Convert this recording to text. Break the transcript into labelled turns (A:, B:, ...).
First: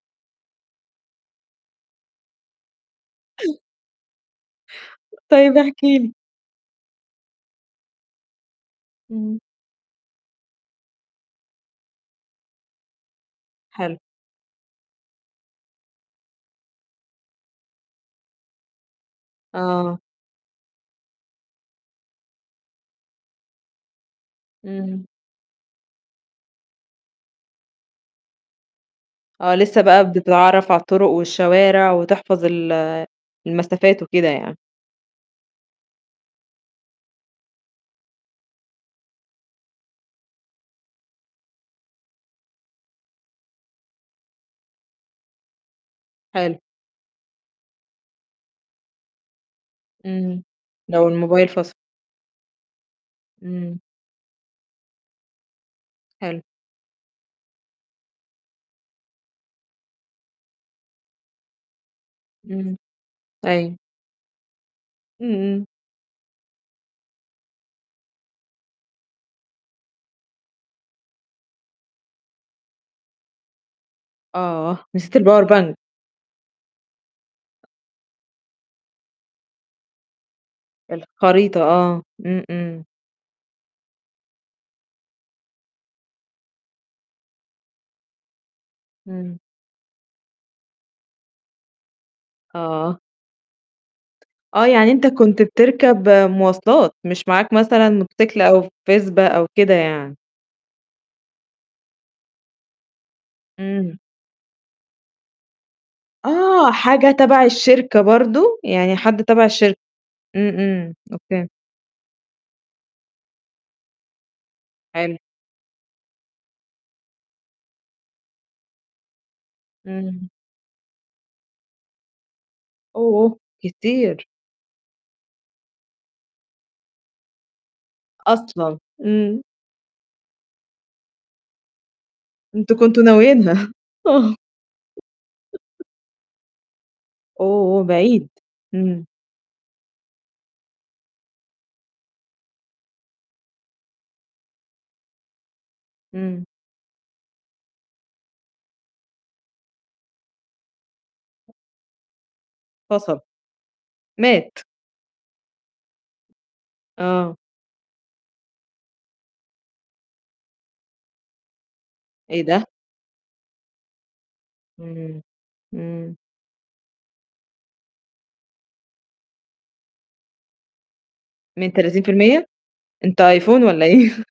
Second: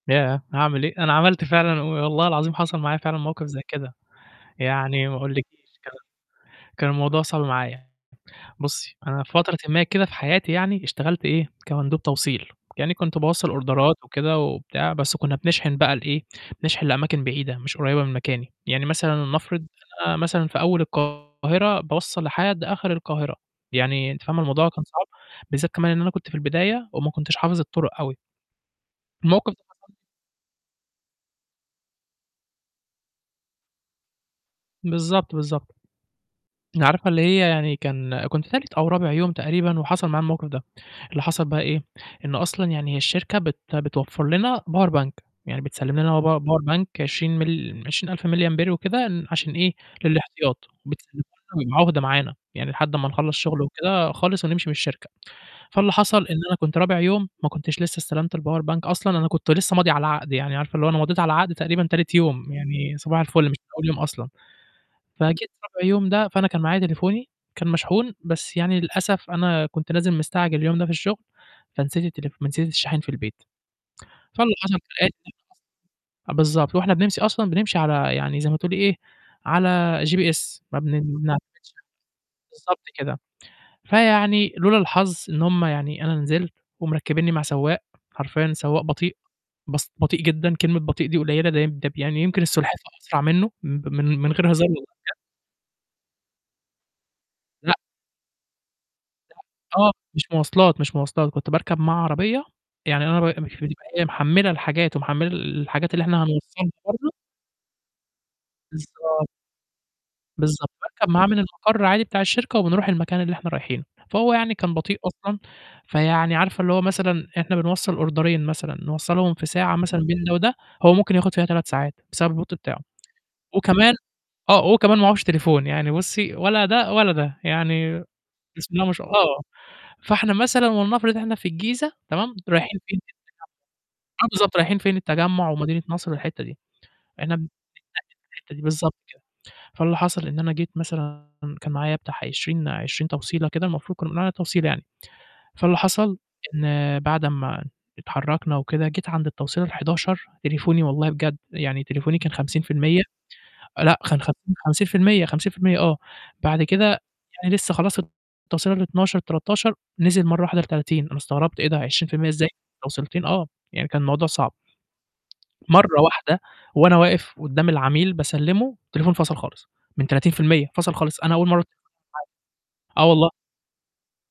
A: ياه! أعمل إيه؟! أنا عملت فعلًا وم والله العظيم حصل معايا فعلًا موقِف زي كده، يعني ما أقولكيش،
B: طيب احكِ
A: كان
B: لي.
A: كان الموضوع صعب معايا، بُصّي، أنا في
B: إمم.
A: فترةٍ ما كده في حياتي يعني اشتغلت إيه، كمندوب توصيل، يعني كنت باوصّل أوردرات
B: حلو.
A: وكده وبتاع، بس كنّا بنشحِن بقى لإيه، بنشحن لأماكن بعيدة مش قريّبة من مكاني، يعني مثلًا لنَفرض
B: آه.
A: أنا مثلًا في أول القاهرة باوصّل لحد آخِر القاهرة، يعني أنتِ فاهمة الموضوع كان
B: إمم.
A: صعب، بالذّات كمان إن أنا كنت في البداية وما كنتش حافظ الطُرُق أوي. الموقِف
B: آه،
A: ده
B: لسه
A: حصل لي
B: بقى بتتعرّف على الطُرُق والشوارع وتحفظ ال المسافات وكده يعني.
A: بالضبط، بالضبط. ن عارفة اللي هي يعني كان كنت تالت أو رابع يوم تقريبًا وحصل معايا الموقِف ده، اللي حصل بقى إيه، إنه أصلًا يعني هي الشركة بت بتوفّر لنا power bank، يعني بتسلِّم لنا power
B: حلو.
A: power bank 20 مل 20000 مللي أمبير وكده ن عشان إيه،
B: إمم،
A: للإحتياط،
B: لو
A: وبتسلِّمه
B: الموبايل
A: لنا
B: فَصَل.
A: بيبقى عُهدة معانا، يعني لحد أمّا نخلّص شُغل
B: إمم.
A: وكده خالص ونمشي من الشركة، فاللي حصل إن
B: حلو.
A: أنا كنت رابع يوم ما كنتش لسه استلمت الpower bank أصلًا، أنا كنت لسه ماضي على العقد، يعني عارفة اللي هو أنا مضيت على العقد تقريبًا تالت يوم،
B: إمم،
A: يعني صباح الفُلّ مش من
B: أيوه.
A: أول يوم أصلًا.
B: إمم،
A: فجيت
B: إمم.
A: رابع يوم ده، فأنا كان معايا تليفوني كان مشحون، بس يعني للأسف أنا كنت نازل مستعجل اليوم ده في الشُغل، فنسيت التليفو فنسيت الشاحن في البيت، فاللي حصل
B: آه،
A: كالآتي،
B: نسيت
A: اللي
B: الpower bank.
A: حصل أ بالضبط، فوإحنا بنمشي أصلًا بنمشي على يعني زي ما تقولي إيه، على GPS ما [unintelligible]
B: الخريطة آه، إمم، إمم.
A: بالضبط كده، فيعني لولا الحظ إن هم يعني أنا نزلت ومركّبيني مع سواق، حرفيًا سواق بطيء،
B: إمم.
A: بس بطيء جدًا، كلمة بطيء دي قليلة، ده يم ده ب يعني يمكن السُلحفا
B: آه.
A: أسرع منّه مب من من غير
B: آه،
A: هزار والله
B: يعني أنت
A: بجد.
B: كنت بتركب مواصلات، مش معاك
A: لأ.
B: مثلًا موتوسيكل أو فِسبا
A: لأ،
B: أو كده
A: آه،
B: يعني.
A: مش مواصلات، مش مواصلات كنت باركب معاه عربية، يعني أنا ب مش بتبقى
B: إمم.
A: إيه، محمّلة الحاجات ومحمّلة ال الحاجات اللي إحنا هنوصّلها
B: آه،
A: برضه.
B: حاجة تبع الشركة برضه، يعني حد
A: بالضبط.
B: تبع الشركة، إمم،
A: بالضبط،
B: إمم،
A: باركب معاه من
B: أوكي.
A: المَقَرّ عادي بتاع الشركة، وبنرُوح المكان اللي إحنا رايحينه، فهو يعني كان بطيء
B: حلو.
A: أصلًا، فيعني عارفة اللي هو مثلًا إحنا بنوصّل أوردرين مثلًا نوصّلهم في ساعة مثلًا بين
B: اهم.
A: ده وده، هو ممكن ياخُد فيها 3 ساعات بسبب البُطء بتاعه
B: أوه!
A: وكمان
B: كتير.
A: آه، هو كمان معهوش تليفون، يعني بُصّي ولا ده ولا ده، يعني بسم
B: أصلًا!
A: الله ما شاء آه،
B: إمم.
A: فإحنا مثلًا ولنَفرض إحنا في الجيزة تمام،
B: أنتم
A: رايحين فين؟
B: كنتم ناويينها
A: التجمّع آه،
B: آه.
A: بالضبط، رايحين فين التجمُّع ومدينة نصر والحتّة دي، إحنا م بنتنقل
B: أوه! بعيد.
A: في الحتّة دي، بالضبط
B: إمم.
A: كده. فاللي حصل إن أنا جيت مثلًا كان معايا بتاع 20- 20 توصيلة كده المفروض كنّا بنقول عليها توصيلة يعني، فاللي حصل
B: إمم.
A: إن بعد أمّا اتحرّكنا وكده، جيت عند التوصيلة ال11 تليفوني والله بجد، يعني تليفوني كان 50%
B: فَصَل.
A: آه، لأ، كان
B: مات.
A: 50- 50%، 50% آه، بعد كده
B: آه.
A: يعني لسه خلاص التوصيلة ال12، ال13، نزِل مرّة واحدة ل30، أنا استغربت إيه ده؟! 20%
B: إيه
A: إزاي
B: ده؟!
A: توصيلتين آه، يعني كان الموضوع صعب.
B: اهم،
A: مرّه
B: إمم.
A: واحدة وأنا واقف قدّام العميل باسلِّمه، التليفون فَصَل خالص، من 30% فَصَل خالص، أنا أول مرّه
B: من
A: تلفوني
B: 30%؟!
A: [unintelligible] آه
B: أنت
A: والله.
B: آيفون والَّا إيه؟